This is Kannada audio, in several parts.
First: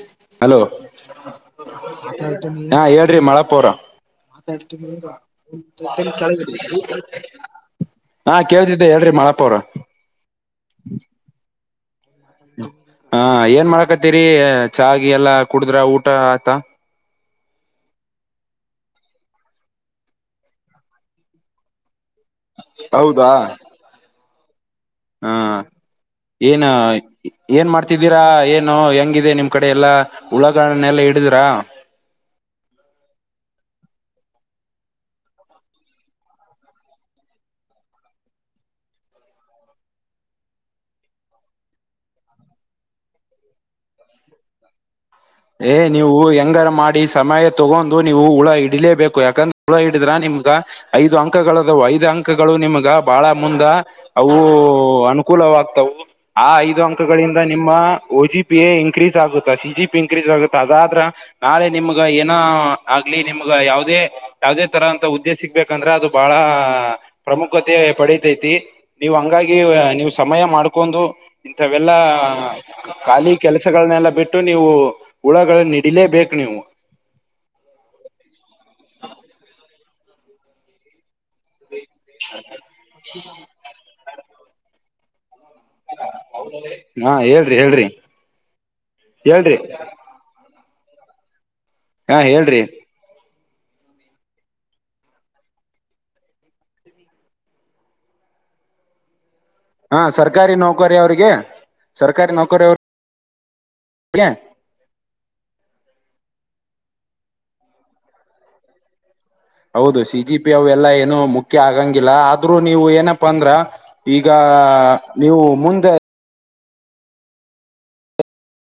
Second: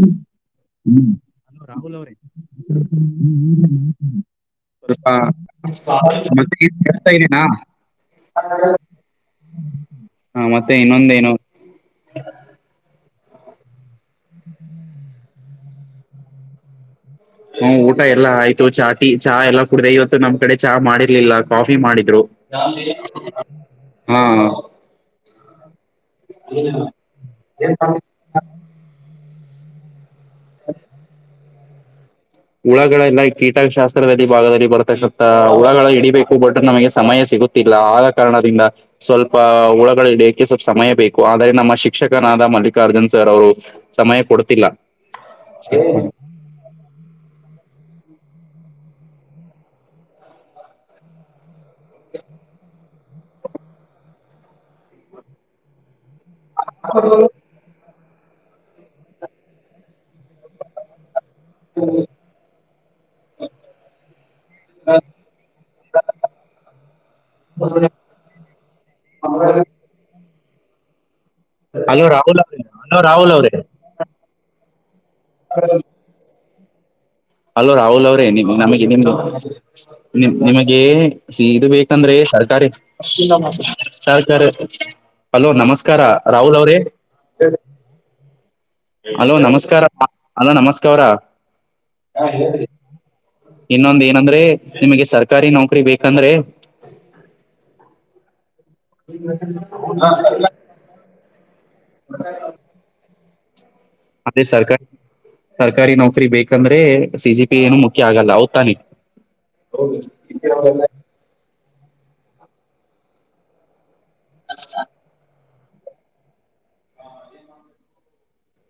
ಹ್ಮ್. ಹಲೋ ಹಲೋ ರಾಹುಲ್ ಅವ್ರೇ ಹಾ ಹೇಳ್ರಿ ಮಳಾಪೋರ ಸ್ವಲ್ಪ ಮತ್ತೆ ಏನ್ ಕೇಳ್ತಾ ಇದೀನಾ [unintelligible] ಹಾ ಕೇಳಳ್ತಿದ್ದೆ ಹೇಳ್ರಿ ಮಾಳಪ್ಪ ಅವ್ರ ಹಾ ಮತ್ತೆ ಇನ್ನೊಂದೇನು. ಹಾ ಏನ್ ಮಾಡಕತ್ತೀರಿ ಚಾ ಗಿ ಎಲ್ಲಾ ಕುಡುದ್ರಾ ಊಟಾ ಆಯಿತಾ ಹ್ಮ್ ಊಟ ಎಲ್ಲಾ ಆಯ್ತು ಚಾ ಟಿ ಚಾ ಎಲ್ಲಾ ಕುಡಿದೆ ಇವತ್ತು ನಮ್ ಕಡೆ ಚಾ ಮಾಡಿರ್ಲಿಲ್ಲಾ ಕಾಫಿ ಮಾಡಿದ್ರು ಕಾಫಿ ಹೌದಾ ಹ್ ಹಾ ಏನ್ ಏನ್ ಮಾಡ್ತಿದ್ದೀರಾ ಏನ್ ಏ ಹೆಂಗಿದೆ ನಿಮ್ ಕಡೆ ಎಲ್ಲಾ ಉಳಗಳನ್ನ ಎಲ್ಲಾ ಹಿಡದಿರಾ ಹುಳಗಳೆಲ್ಲ ಕೀಟಶಾಸ್ತ್ರದಲ್ಲಿ ಭಾಗದಲ್ಲಿ ಬರ್ತಕ್ಕತ್ತಾ ಹುಳಗಳ ಹಿಡಿಬೇಕು ಬಟ್ ನಮಗೆ ಸಮಯ ಸಿಗುತ್ತ ತಿಲ್ಲಾ ಆದ ಕಾರಣದಿಂದ ಸ್ವಲ್ಪ ಹುಳಗಳಹಿಡಿಯಕ್ಕೆ ಸ್ವಲ್ಪ ಸಮಯ ಬೇಕು ಆದ್ರೆ ನಮ್ಮ ಶಿಕ್ಷಕನಾದ ಮಲ್ಲಿಕಾರ್ಜುನ್ ಸರ್ ಅವರು ಸಮಯ ಕೊಡ್ತಿಲ್ಲಾ ಏ ನೀವು ಹೆಂಗಾರ ಮಾಡಿ ಸಮಯ ತಗೊಂಡು ನೀವು ಹುಳ ಹಿಡಲೇಬೇಕು ಯಾಕಂದ್ರೆ ಹುಳ ಹಿಡಿದ್ರೆ ನಿಮ್ಗ ಐದು ಅಂಕಗಳದವು ಐದ್ ಅಂಕಗಳು ನಿಮ್ಗ ಬಾಳ ಮುಂದ... ಅವು ಅನುಕೂಲವಾಗ್ತವು. ಆ ಐದು ಅಂಕಗಳಿಂದ ನಿಮ್ಮ ಓ ಜಿ ಪಿ ಎ ಇನ್ಕ್ರೀಸ್ ಆಗುತ್ತಾ ಸಿಜಿ ಪಿ ಇನ್ಕ್ರೀಸ್ ಆಗುತ್ತೆ ಅದಾದ್ರ ನಾಳೆ ನಿಮ್ಗ ಏನ ಆಗ್ಲಿ ನಿಮ್ಗ ಯಾವುದೇ ಯಾವದೇ ತರ ಅಂತಾ ಹುದ್ದೆ ಸಿಗ್ಬೇಕಂದ್ರೆ ಅದು ಬಾಳ ಪ್ರಮುಖ್ಯತೆ ಪಡಿತೈತಿ ನೀವು ಹಂಗಾಗಿ ನೀವು ಸಮಯ ಮಾಡ್ಕೊಂಡು ಇಂಥವೆಲ್ಲಾ ಹಲೋ ರಾಹುಲ್ ಅವ್ರೇ ಹಲೋ ಖಾಲಿ ರಾಹುಲ್ ಅವ್ರೇ ಕೆಲಸಾ ಗಳನ್ನೆಲ್ಲಾ ಬಿಟ್ಟು ನೀವು ಹುಳುಗಳನ್ನು ಹಿಡಿಲೇಬೇಕು ನೀವು. ಹಲೋ ರಾಹುಲ್ ಅವ್ರೇ ನಮಗೆ ನಿಮ್ದ ನಿ ನಿಮಗೆ ಇದು ಬೇಕಂದ್ರೆ ಸರ್ಕಾರ ಸರ್ಕಾ ಹಲೋ ನಮಸ್ ನಮಸ್ಕಾರ ರಾಹುಲ್ ಅವರೇ ಹಾ ಹೇಳ್ರಿ ಹೇಳ್ರಿ. ಹಲೋ ಹೇಳ್ರಿ ನಮಸ್ಕಾರಾ ಹಲೋ ನಮಸ್ಕಾರಾ ಹಾ, ಹೇಳ್ರಿ ಇನ್ನೊಂದ ಏನಂದ್ರೆ ನಿಮಗೆ ಸರ್ಕಾರಿ ನೌಕರಿ ಬೇಕಂದ್ರೆ. [unintelligible] ಹಾ ಸರ್ಕಾರಿ ನೌಕರಿ ಅವ್ರಿಗೆ ಸರ್ಕಾರಿ ನೌಕರಿ ಅವ್ರ ಅದೇ ಸರ್ಕ ಸರ್ಕಾರಿ ನೌಕರಿ ಬೇಕಂದ್ರೆ ಸಿಜಿ ಪಿ ಏನು ಮುಖ್ಯ ಆಗಲ್ಲ ಹೌದುತಾನೆ ಹೌದು ಸಿ ಜಿ ಪಿ ಅವೆಲ್ಲಾ ಏನು ಮುಖ್ಯ ಆಗಂಗಿಲ್ಲಾ ಆದ್ರೂ ನೀವು ಏನಪ್ಪ ಅಂದ್ರ ಈಗ ನೀವು ಮುಂದ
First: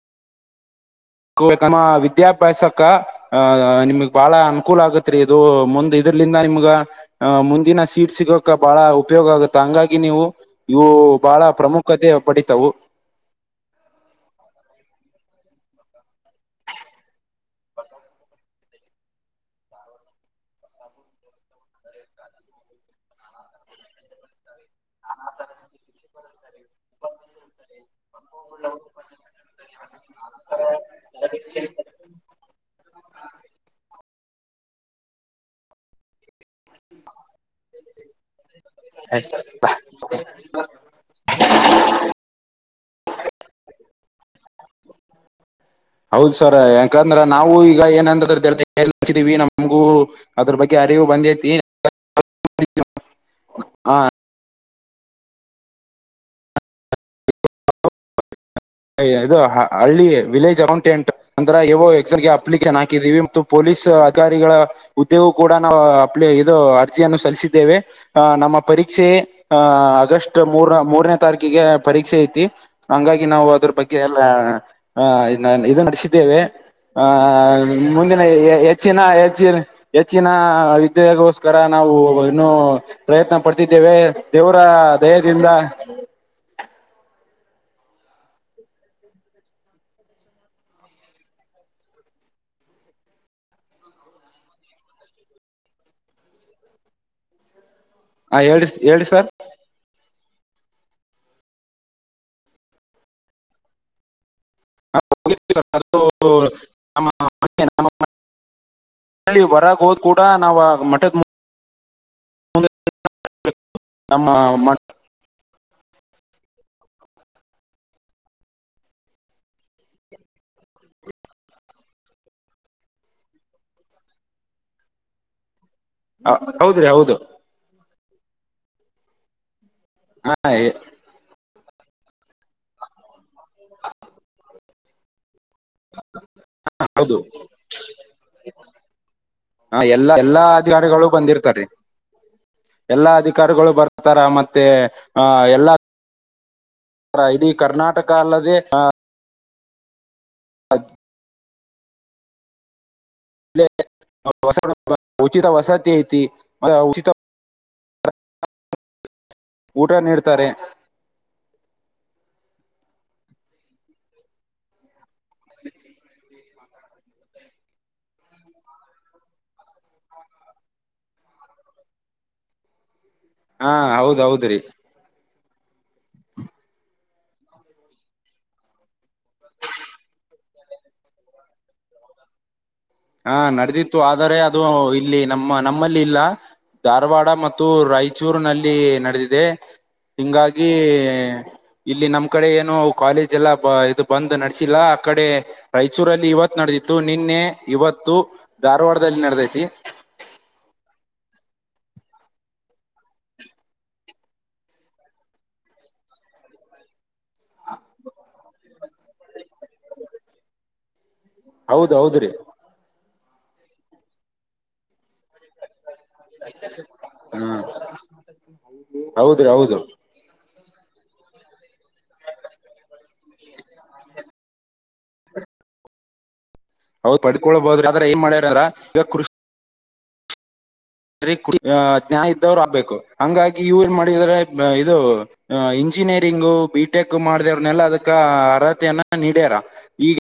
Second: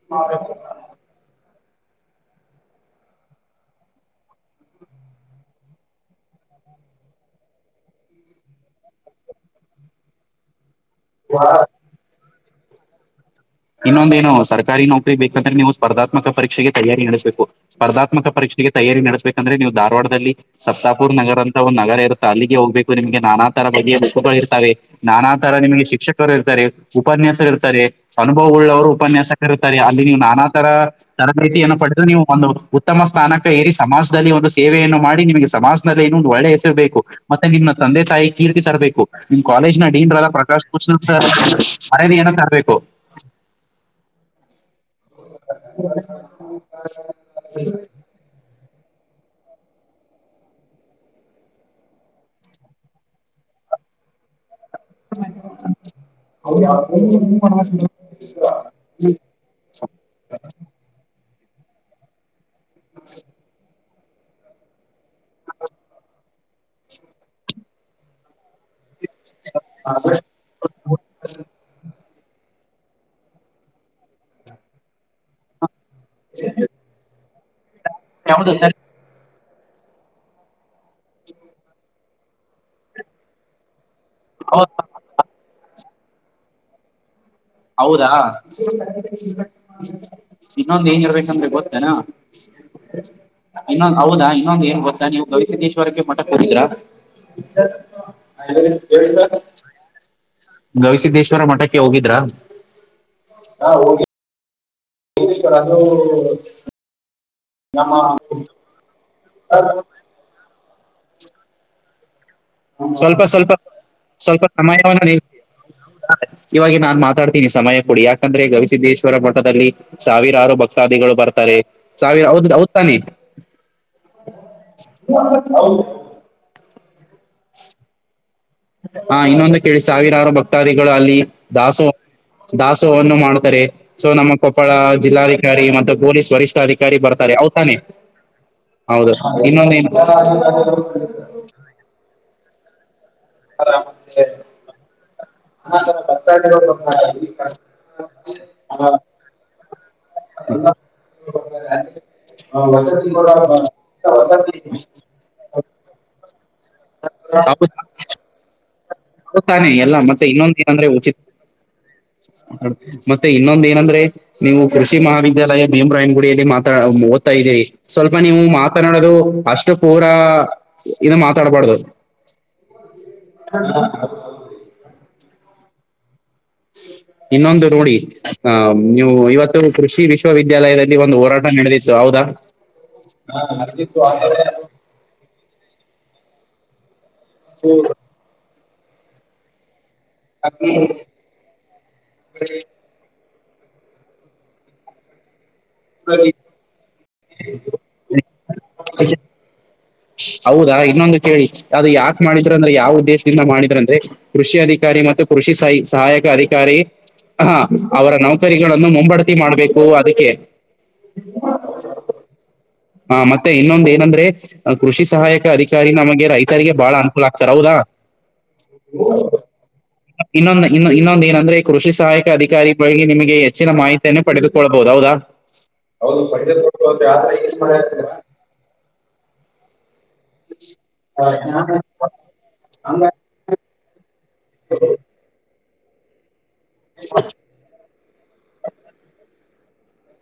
[unintelligible] ಕುವೇಕಾನ ವಿದ್ಯಾಭ್ಯಾಸಕ ಆಹ ನಿಮಗ್ ಬಾಳ ಅನುಕೂಲ ಆಗತ್ರಿ ಇದು ಮುಂದ್ ಇದರ್ಲಿಂದ ನಿಮ್ಗ ಅಹ ಮುಂದಿನ ಸೀಟ್ ಸಿಗೋಕ ಬಹಳ ಉಪಯೋಗ ಆಗುತ್ತೆ ಹಂಗಾಗಿ ನೀವು ಇವು ಬಹಳ ಪ್ರಮುಖತೆ ಪಡಿತಾವು ಇನ್ನೊಂದೇಏನು ಸರ್ಕಾರಿ ನೌಕರಿ ಬೇಕಂದ್ರೆ ನೀವು ಸ್ಪರ್ಧಾತ್ಮಕ ಪರೀಕ್ಷೆಗೆ ತಯಾರಿ ನಡೆಸ್ಬೇಕು ಸ್ಪರ್ಧಾತ್ಮಕ ಪರೀಕ್ಷೆಗೆ ತಯಾರಿ ನಡೆಸ್ಬೇಕಂದ್ರೆ ನೀವು ಧಾರವಾಡದಲ್ಲಿ ಸತಾಪುರ್ ನಗರ ಅಂತ ಒಂದ್ ನಗರ ಇರುತ್ತೆ ಅಲ್ಲಿಗೆ ಹೋಗ್ಬೇಕು ನಿಮ್ಗೆ ನಾನಾ ತರ ಬಗೆಿಯ ಮುಖುಗಳು ಇರ್ತಾವೆ ನಾನಾ ತರ ನಿಮ್ಗೆ ಶಿಕ್ಷಕರು ಇರ್ತಾರೆ ಉಪನ್ಯಾಸರು ಇರ್ತಾರೆ ಅನುಭವ ಉಳ್ಳವರು ಉಪನ್ಯಾಸಕ ಇರುತಾರೆ ಅಲ್ಲಿ ನೀವುನಾನಾ ತರ ತರಬೇತಿಯನ್ನು ಪಡೆದು ನೀವು ಒಂದು ಉತ್ತಮ ಸ್ಥಾನಕ್ಕೆ ಏರಿ ಸಮಾಜದಲ್ಲಿ ಒಂದು ಸೇವೆಯನ್ನು ಮಾಡಿ ನಿಮಗೆ ಸಮಾಜದಲ್ಲಿ ನೊಂದು ಒಳ್ಳೆ ಬೇಕು ಮತ್ತೆ ನಿಮ್ಮ್ ತಂದೆ ತಾಯಿ ಕೀರ್ತಿ ತರಬೇಕು ನಿಮ್ ಕಾಲೇಜ್ ನ ಡೀನ್ಲ್ಲ ಪ್ರಕಾಶ್ ಪುಸ್ತಕ್ ಮರಿಯಾದೆ ಯನ್ನು ತರ ರ್ಬೇಕು ಹೌದ ಸರ್ ಯಾಕಂದ್ರ ನಾವು ಈಗ ಏನಂದರ್ತಿವಿ ಹಚ್ಚಿದೀವಿ ನಮಗೂ ಅದ್ರ ಬಗ್ಗೆ ಅರಿವು ಬಂದೈತಿ ನಿತ್ಯವು [unintelligible] ಇದು ಹಳ್ಳಿ ವಿಲೇಜ್ ಅಕೊಂಟೆಂಟ ಅಂತರ ಯೋ ಎಕ್ಸನ್ಗೆ ಅಪ್ಲಿಕೇಶನ್ ಹಾಕಿದೀವಿ ಮತ್ತು ಪೊಲೀಸ್ ಅಧಿಕಾರಿಗಳ ಹುದ್ದೆಗೂ ಕೂಡ ನಾವು ಅಪ್ ಇದು ಅರ್ಜಿಯನ್ನು ಸಲ್ಲಿಸಿದ್ದೇವೆ ಆ ನಮ್ಮ ಪರೀಕ್ಷ ಕ್ಷೆ ಆ ಆಗಸ್ಟ್ ಮೂರ್ ಮೂರನೇ ತಾರೀಕಿಗೆ ಪರೀಕ್ಷೆ ಐತಿ ಹಂಗಾಗಿ ನಾವು. ಇದ್ರು ಬಗ್ಗೆ ಎಲ್ಲ ಅ ಇದ್ನ ಇದು ನಡೆಸಿದ್ದೇವೆ ಆ. ಮುಂದಿನ ಯಾವುದು ಸರ್ ಹೆಚ್ಚಿನ ಹೆಚ್ಚಿ ಹೆಚ್ಚಿನ ವಿದೆಗೋಸ್ಕರ ನಾವು ಇನ್ನು ಪ್ರಯತ್ನ ಪಡ್ತಿದ್ದೇವೆ ದೇವರ ಹೌದಾ ದೇಯದಿಂದ ಹೌದಾ ಇನ್ನೊಂದ ಏನ ಯಿರರ್ಬೇಕಂದ್ರೆ ಗೊತ್ತೇನಾ ಇನ್ನೊಂದ್ ಹೌದಾ ಇನ್ನೊಂದ ಏನ್ ಗೊತ್ತಾ ನೀವು ಗವಿಸಿದ್ದೇಶ್ವರಕ್ಕೆ ಮಠಕ್ಕೆ ಬಂದಿದ್ರಾ ಹೇಳಿ ಹೇಳಿ ಸರ್ [inaudible] ನವಿಸಿದ್ದೇಶ್ವರ ಮಠಕ್ಕೆ ಹೋಗಿದ್ರಾ ಹಾ ಹೋಗಿ [inaudible] ಅದು ನಮ್ಮ ನಮ್ಮ ಬಗ್ಗೆ ಹೊರಗೆ ಹೋದ್ ಕೂಡ ನಾ ಮಠ ಮುಂದ ಸ್ವಲ್ಪ ಸ್ವಲ್ಪ ನಮ್ಮ ಸ್ವಲ್ಪ ಮಠ ಸಮಯವವನ್ನು ನೀ [inaudible] ಇವಾಗಿನ್ ನಾನ್ ಮಾತಾಡ್ತೀನಿ ಸಮಯ ಕೊಡಿ ಯಾಕಂದ್ರೆ ಗವಿಸಿದ್ದೇಶ್ವರ ಮಠದಲ್ಲಿ. ಸಾವಿರಾರು ಭಕ್ತಾದಿಗಳು ಬರುತಾರೇ ಸಾವಿ ಹೌದ್ ಹೌದ್ ತಾನೇ. [inaudible] ವ ಹೌದು. ಹ ಹೌದ್ರೀ ಹೌದು. ಹಾ ಇನ್ನೊಂದು ಕೇಳಿ ಸಾವಿರಾರು ಹಾ ಎ- ಭಕ್ತಾದಿಗಳು ಅಲ್ಲಿ ದಾಸೋ.. ದಾಸೋವನ್ನು ಮಾಡುತ್ತರೆ ಸೊ ನಮ್ಮ ಕೊಪ್ಪಳ ಜಿಲ್ಲ.. ಧಿಕಾರಿ ಮತ್ತ್ ಪೊಲೀಸ್ ವರಿಷ್ಠ ಅಧಿಕಾರಿ ಹೌದು ಬರುತ್ತಾರೆ ಅವ್ ತ್ತಾನೆ. ಹೌದ್ ಇನ್ನೊಂದ್ ಎನ್ ಪ. ಬಂದಿರ್ ತ್ತಾರೆ ಎಲ್ಲಾ ಅಧಿಕಾರ್ ಗಳು ಬರ್ ತಾರಾ ಮತ್ತೆ. ಆ ಎಲ್ಲ ಅ ಇಡೀ ಕರ್ನಾಟಕ ಅಲ್ಲದೆ ಅ. [unintelligible] ಅ ವಾಸದ್. ಇಲ್ಲೆ ವಸ [unintelligible] ಉಚಿತ ವಸತಿ ಐತಿ [unintelligible] ದಾಬುದ್ [unintelligible] ಹೌದ್ ತಾನೆ ಊಟ ಎಲ್ಲ ಮತ್ತೆ ನೀಡ್ತಾರೆ ಇನ್ನೊಂದ್ ದಿನ ಅಂದ್ರೆ ಉಚಿತ. [inaudible] ಮಡ್ ಮತ್ತೆ ಇನ್ನೊಂದ್ ಏನಂದ್ರೆ. ನೀವು ಕೃಷಿ ಮಹಾವಿದ್ಯಾಲಯ ಭೀಮ್ ರಾಯ್ನ್ ಗುಡಿಯಲ್ಲಿ ಮಾತ್ರಾ ಓದ್ತಾ ಇದ್ದೀರಿ. ಸ್ವಲ್ಪ ನೀವು ಮಾತನಾಡೋದು ಅಷ್ಟು ಪೂರ ಇನಾ ತಡ್ ಬಡ್ದು. ಹಾ ಹೌದ್ ಹೌದ್ ರಿ. ಇನ್ನೊಂದು ರೂಡಿ. ಹಮ್ ನೀವು ಇವತ್ತು ಕೃಷಿ ವಿಶ್ವವಿದ್ಯಾಲಯದಲ್ಲಿ ಒಂದು ಹೋರಾಟ ನಡೆದಿತ್ತು ಹೌದಾ. ಹಾ ನಡೆದಿತ್ತು ಆದರೆ ಅದು ಇಲ್ಲಿ ನಮ್ಮ ನಮ್ಮಲ್ಲಿ ಇಲ್ಲ ಧಾರವಾಡ ಮತ್ತು ರಾಯಚ ಚೂರಿನಲ್ಲಿ ನಡೆದಿದೆ ಹಿಂಗಾಗಿ ಇ ಇಲ್ಲಿ ನಮ್ ಕಡೆ ಏನು ಕಾಲೇಜ್ ಎಲ್ಲ ಇದು ಬಂದ್ ನಡೆಸಿಲ್ಲ ಆ ಕಡೆ ರಾಯಚೂರಲ್ಲಿ ಇವತ್ತು ನಡೆದಿತ್ತು ನಿನ್ನೆ ಇವತ್ತು ಧಾರವಾಡದಲ್ಲಿ ನಡೆದೈತಿ. ಹೌದಾ ಇನ್ನೊಂದ್ ಕೇಳಿ ಅದು ಯಾಕ್ ಮಾಡಿದ್ರ ಅಂದ್ರೆ ಯಾವ ಉದ್ದೇಶದಿಂದ ಮಾಡಿದ್ರ ಅಂದ್ರೆ ಕೃಷಿ ಅಧಿಕಾರಿ ಮತ್ತು ಕೃಷಿ ಸಯ್ ಸಹಾಯಕ ಅಧಿಕಾರಿ. ಹಾ ಅವರ ನೌಕರಿಗಳನ್ನು ಮುಂಬ್ ಬಡತಿ ಮಾಡ್ಬೇಕು ಅದಕ್ಕೆ. [unintelligible] ಹೌದ್ ಹೌದ್ರಿ. ಹ ಮತ್ತೆ ಇನ್ನೊಂದ್ ಏನಂದ್ರೆ ಅ ಕೃಷಿ ಸಹಾಯಕ ಅಧಿಕಾರಿ ನಮಗೆ ರೈತರಿಗೆ ಬಾಳ ಅನುಕೂಲ ಆಗ್ತಾರಾ ಹ್ಮ ಹೌದಾ [unintelligible] ಹೌದ್ರಿ ಹೌದು ಇನ್ನೊಂದ್ ಇನ್ ಇನ್ನೊಂದ್ ಏನಂದ್ರೆ ಕೃಷಿ ಸಹಾಯಕ ಅಧಿಕಾರಿಗಳಿಗೆ ನಿಮಗೆ ಹೆಚ್ಚಿನ ಮಾಹಿತಿ. ತೆನ್ನು ಪಡೆದುಕೊಳ್ಬಹುದು ಹೌದಾ ಹೌದು ಪಡೆದು ಕೊ ಹೌದ್ ಪಡ್ಕಳ್ಬಹದ್ರಿ ಆದ್ರೆ ಏನ್ ಮಾಡ್ಯಾರ [unintelligible] ಕೃಷಿ ಹ [unintelligible] ಸರಿ ಕುಡಿ ಹಾ ನ್ಯಾಯ ಇದ್ದವ್ರು ಆಗ್ಬೇಕು ಹಂಗಾಗಿ ಇವ್ರ್ ಮಾಡಿದರೆ ಹಾ ಇದು ಅ ಇಂಜಿನಿಯರಿಂಗು ಬಿಟೆಕು ಮಾಡಿದಅವರ್ನೆಲ್ಲ ಅದಕ್ ಕ ಅರ್ಹತೆಯನ್ನ ನಿಡ್ಯಾರ ಇಗ್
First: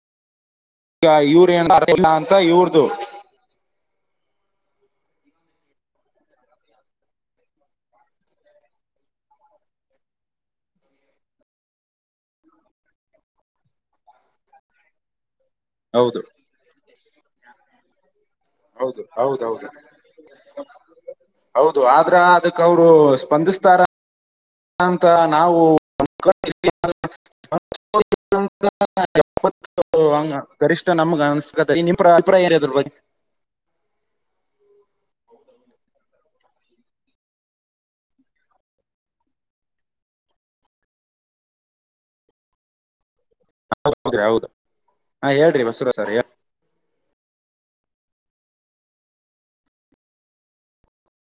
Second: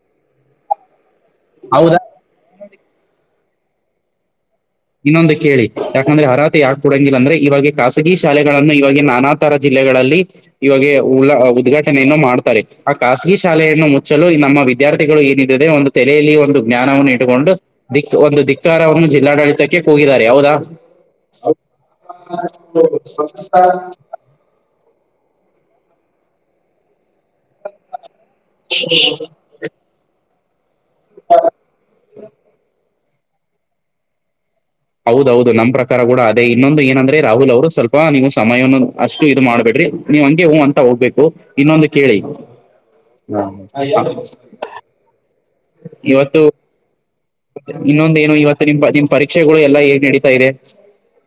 [unintelligible] ಇವ್ರೆನ್ [unintelligible] ಹೌದಾ ತ್ತ ಇವ್ರದು. ಇನ್ನೊಂದು ಕೇಳಿ ಯಾಕಂದ್ರೆ ಅರಹತೆ ಯಾಕೆ ಕೊಡಂಗಿಲ್ಲ ಅಂದ್ರೆ ಇವಾಗಿ ಖಾಸಗಿ ಶಾಲೆಗಳನ್ನು ಇವಾಗಿನ್ ನಾನಾ ತರ ಜಿಲ್ಲೆಗಳಲ್ಲಿ ಇವಾಗೆ ಉಳಾ ಉದ್ಘಾಟನೆಯನ್ನು ಮಾಡ್ತಾರೇ ಆ ಖಾಸಗಿ ಶಾಲೆಯನ್ನು ಮುಚ್ಚಲು ನಮ್ಮ ವಿದ್ಯಾರ್ಥಿಗಳು ಇಡಿಡದೆ ಒಂದು ಹೌದು ತೆಲೆಯಲ್ಲಿ ಒಂದು ಜ್ಞಾನವನ್ನು ಇಟ್ಟುಕೊಂಡು ದಿಕ್ ಒಂದು ಹೌದು ದಿಕ್ಕಾರವನ್ನು ಜಿಲ್ಲಾಡಳಿತ ಹೌದೌದು ಕೆ ಕೊಗಿದ್ದಾರೆ ಹೌದ ಹೌದು ಆದ್ರ ಅದಕ್ ಅವರು ಸ್ಪಂದಿಸ್ತಾರ [unintelligible] ಅಂತ ನಾವು [unintelligible] [unintelligible] [unintelligible] ಹ ಗರಿಷ್ಠ ನಮ್ಗ ಅನ್ಸ್ [unintelligible] ಹೌದ್ ಹೌದ್ ನಮ್ ಪ್ರಕಾರ ಕೂಡ ಅದೇ ಇನ್ನೊಂದು ಏನಂದ್ರೆ ರಾಹುಲ್ ಅವರು ಸ್ವಲ್ಪ ನೀವು ಸಮಯನನ್ನು ಅಷ್ಟು ಇದು ಮಾಡ್ಬೇಡ್ರಿ ನೀವ್ ಹಂಗೆ ಹೂ ಅಂತ ಹೋಗ್ಬೇಕು ಇನ್ನೊಂದು ಕೇಳಿ ಹಾ ಹೌದೌದ್ರಿ ಹೌದು ಹಾ ಹೇಳ್ರಿ ಬಸವರಾಜ್ ಅವ್ರೆ ಇನ್ನೊಂದೇನು ಇವತ್ತು ನಿಮ ನಿಮ್ ಪರೀಕ್ಷೆಗಳು ಎಲ್ಲಾ ಹೇಗ್ ನಡೀತಾ ಇದೆ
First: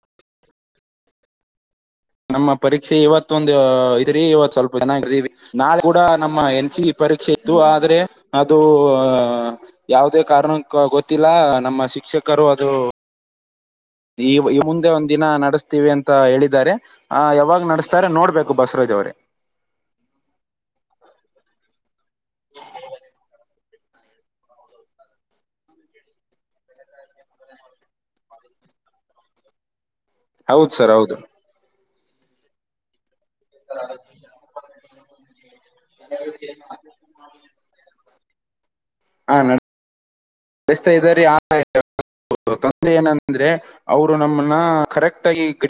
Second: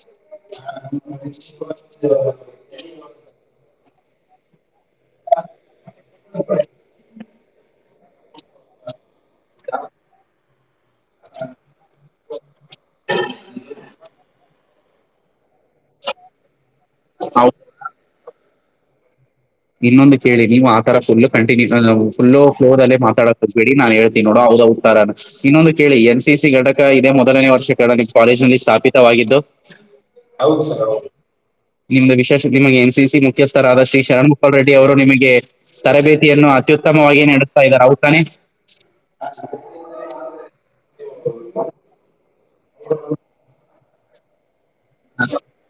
[unintelligible] ನಮ್ಮ ಪರೀಕ್ಷೆ ಇವತ್ತು ಒಂದು ಇದ್ರಿ ಇವತ್ ಸ್ವಲ್ಪ ದೀವಿ ನಾಳೆ ಕೂಡ ನಮ್ಮ ಎನ್ ಸಿ ಪರೀಕ್ಷೆ ಇತ್ತು ಆದ್ರೆ ಅದು ಯಾವುದೇ ಕಾರಣ ಗೊತ್ತಿಲ್ಲ ನಮ್ಮ ಶಿಕ್ಷಕರು ಅದು [inaudible] ಈ ಮುಂದೆ ಒಂದ್ ದಿನ ನಡಸ್ತೀವಿ ಅಂತ ಹೇಳಿದ್ದಾರೆ ಆ ಯಾವಾಗ್ ನಡೆಸ್ತಾರೆ ನೋಡ್ಬೇಕು. ಬಸರಾಜ್ ಅವ್ರೇ ಇನ್ನೊಂದು ಕೇಳಿ ನೀವು ಆತರ ಫುಲ್ಲ ಕಂಟನ್ಯೂ ಫುಲ್ಲ ಫಲೋರ್ ಅಲ್ಲೆ ಮಾತಾಡಬೇಡಿ ನಾನ್ ಹ ನೋಡ ಹ ಉತ್ತರನಾ ಇನ್ನೊಂದು ಕೇಳಿ ಎನ್. ಸಿ. ಸಿ ಘಟಕ ಇದೇ ಮೊದಲನೇ ವರ್ಷ ಕ ಕಾಲೇಜ್ನಲ್ಲಿ ಸ್ಥಾಪಿತವಾಗಿದ್ದು. ಹೌದು ಸರ್ ಹೌದು ನಿಮ್ದ ವಿಶೇಷ ನಿಮಗೆ ಎನ್. ಸಿ. ಸಿ ಮುಖ್ಯಸ್ಥರ ಶ್ರೀ ಶರಣ್ ರೆಡ್ಡಿ ಅವರು ನಿಮಗೆ ತರಬೇತಿಯನ್ನು ಅತ್ಯುತ್ತಮವಾಗಿ ನಡೆಸ್ತಾ ಇದ್ದಾರೆ ಅವ್ದ್ ತಾನೆ. ಹಾ ನಷ್ಟತ ಇದ್ದಾರೆ [unintelligible] ಆ ತಂದೆ ಏನಂದ್ರೆ ಅವರು ನಮ್ಮನ್ನ ಕರೆಕ್ಟ್ ಆಗಿ ಗ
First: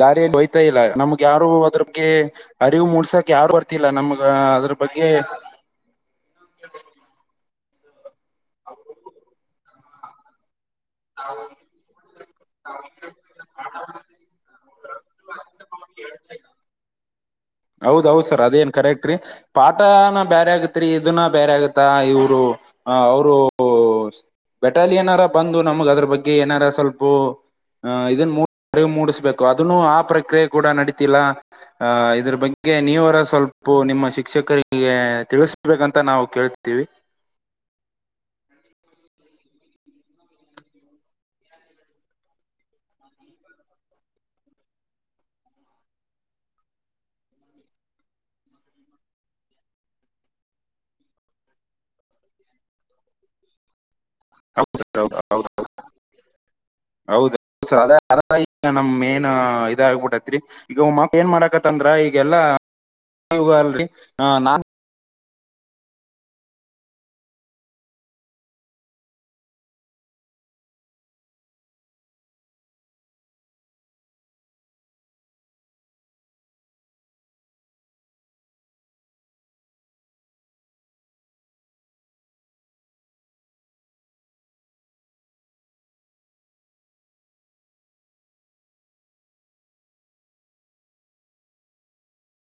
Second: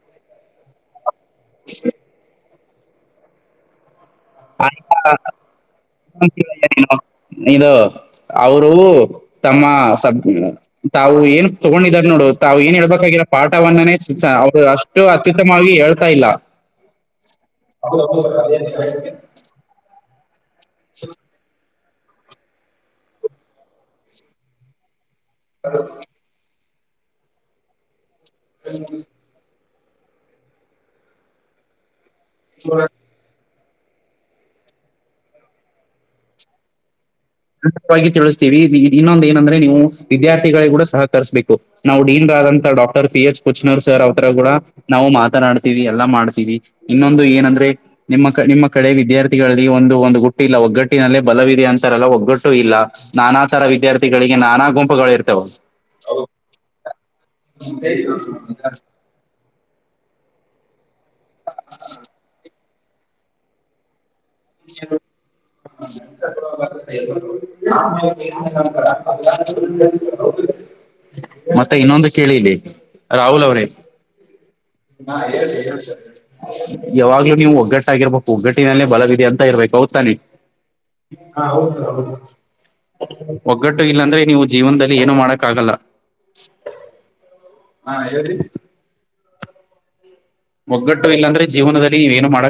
ದಾರಿಯಲ್ಲಿ ಹಯ್ತಾ ಇಲ್ಲ ನಮ್ಗೆ ಯಾರು ಅದ್ರ ಬಗ್ಗೆ [inaudible] ಅರಿವು ಮೂಡ್ಸಾಕ್ ಯಾರು ಬರ್ತಿಲ್ಲ ನಮ್ಗ ಅದ್ರ ಆಯ್ತಾ ಬಗ್ಗೆ ಇದು ಅವರು ತಮ್ಮ ಸಭ [inaudible] ತಾವು ಏನ್ ತಗೊಂಡಿದಾರ ನೋಡು ತಾವು ಏನ್ ಹೇಳ್ಬೇಕಾಗಿರ ಪಾಠ ಒನ್ ಚಾ ಅವ್ರು ಅಷ್ಟು ಅತ್ಯುತ್ತಮವಾಗಿ ಹೇಳ್ತಾ ಇಲ್ಲ ಹೌದೌದು ಸರ್ ಅದೇನ್ ಕರೆಕ್ಟ್ ರೀ ಪಾಠನಾ ಬೇರೆ ಆಗತ್ರಿ ಇದನ್ನ ಬೇರೆ ಆಗತ್ತ ಇವ್ರು ಅ ಅವರು ಬೇಟಾಲಿಯನ್ ಹೇನಾರ ಬಂದು ನಮಗ್ ಅದ್ರ ಬಗ್ಗೆ ಏನಾರ ಸ್ವಲ್ಪ ಇದ ಮೂಡ್ ಅಡವು ಮೂಡಿಸ್ಬೇಕು ಅದನ್ನು ಆ ಪ್ರಕ್ರಿಯೆ ಕೂಡ ನಡೀತಿಲ್ಲ ಆ ಇದ್ರ ಬಗ್ಗೆ ನೀವರ ಸ್ವಲ್ಪ ನಿಮ್ಮ ಶಿಕ್ಷಕರಿಗೆ ತಿಳಿಸಬೇಕಂತ ನಾವು ಕೇಳ್ತೀವಿ ಸವಾಗಿ ತಿಳಿಸ್ತೀವಿ ಇನ್ನೊಂದು ಏನಂದ್ರೆ ನೀವು ವಿದ್ಯಾರ್ಥಿಗಳಿಗೆ ಕೂಡ ಸಹಕರಿಸ್ಬೇಕು ನಾವು ಡೀನ್ರಾದಂತ doctor P. H Kuchanur sir ಅವತ್ರ ಕೂಡ ನಾವು ಮಾತನಾಡ್ತೀವಿ. ಎಲ್ಲಾ ಮಾಡ್ತೀವಿ ಇನ್ನೊಂದು ಏನಂದ್ರೆ? ನಿಮ್ಮ ನಿಮ್ಮ ಕಡೆ ವಿದ್ಯಾರ್ಥಿಗಳಲ್ಲಿ ಒಂದು ಒಂದು ಗುಟ್ಟಿ ಇಲ್ಲ ಒಗ್ಗಟ್ಟಿನಲ್ಲೇ ಬಲವಿದೆ ಅಂತಾರಲ್ಲ ಹೋಗುದು ಗಟ್ಟು ಇಲ್ಲ ನಾನಾ ತರ ವಿದ್ಯಾರ್ಥಿಗಳಿಗೆ ನಾನಾ ಹೌದು ಗುಂಪುಗಳು ಇರ್ತವೆ. ಹೌದ ಅ ಈಗ [inaudible] ನಮ್ ಮೇನ್ ಇದ ಆಗಬಿಟ್ಟೈ ತ್ ಈಗ ಏನ್ [inaudible] ಮಾಡಾಕತ್ತಂದ್ರ ಈಗಲ್ಲಾ ಅಲ್ರಿ ನಾ [inaudible] [inaudible] ಅ [inaudible] ಮತ್ತೆ ಇನ್ನೊಂದು ಕೇಳಿ ಇಲ್ಲಿ ರಾಹುಲ್ ಅವ್ರೇ ಹಾ ಹೇಳಳ್ತ ಹೇಳ್ತ ಯಾವಾಗ್ಲೂ ನೀವು ಒಗ್ಗಟ್ಟಾಗಿರ್ಬೇಕು ಒಗ್ಗಟ್ಟಿನಲ್ಲೇ ಬಲವಿದೆ ಅಂತ ಇರ್ಬೇಕು ಹೌದ್ ತಾನೆ ಹಾ ಹೌದು ಸರ್ ಹೌದು ಒಗ್ಗಟ್ಟು ಇಲ್ಲಾಂದ್ರೆ ನೀವು ಜೀವನದಲ್ಲಿ ಏನು ಮಾಡಕ್ಕ ಆಗಲ್ಲ ಹ [inaudible] ಹಾ ಹೇಳಿ ರೀ ಒಗ್ಗಟ್ಟು ಇಲ್ಲಂದ್ರೆ ಜೀವನದಲ್ಲಿ ಏನು ಮಾಡ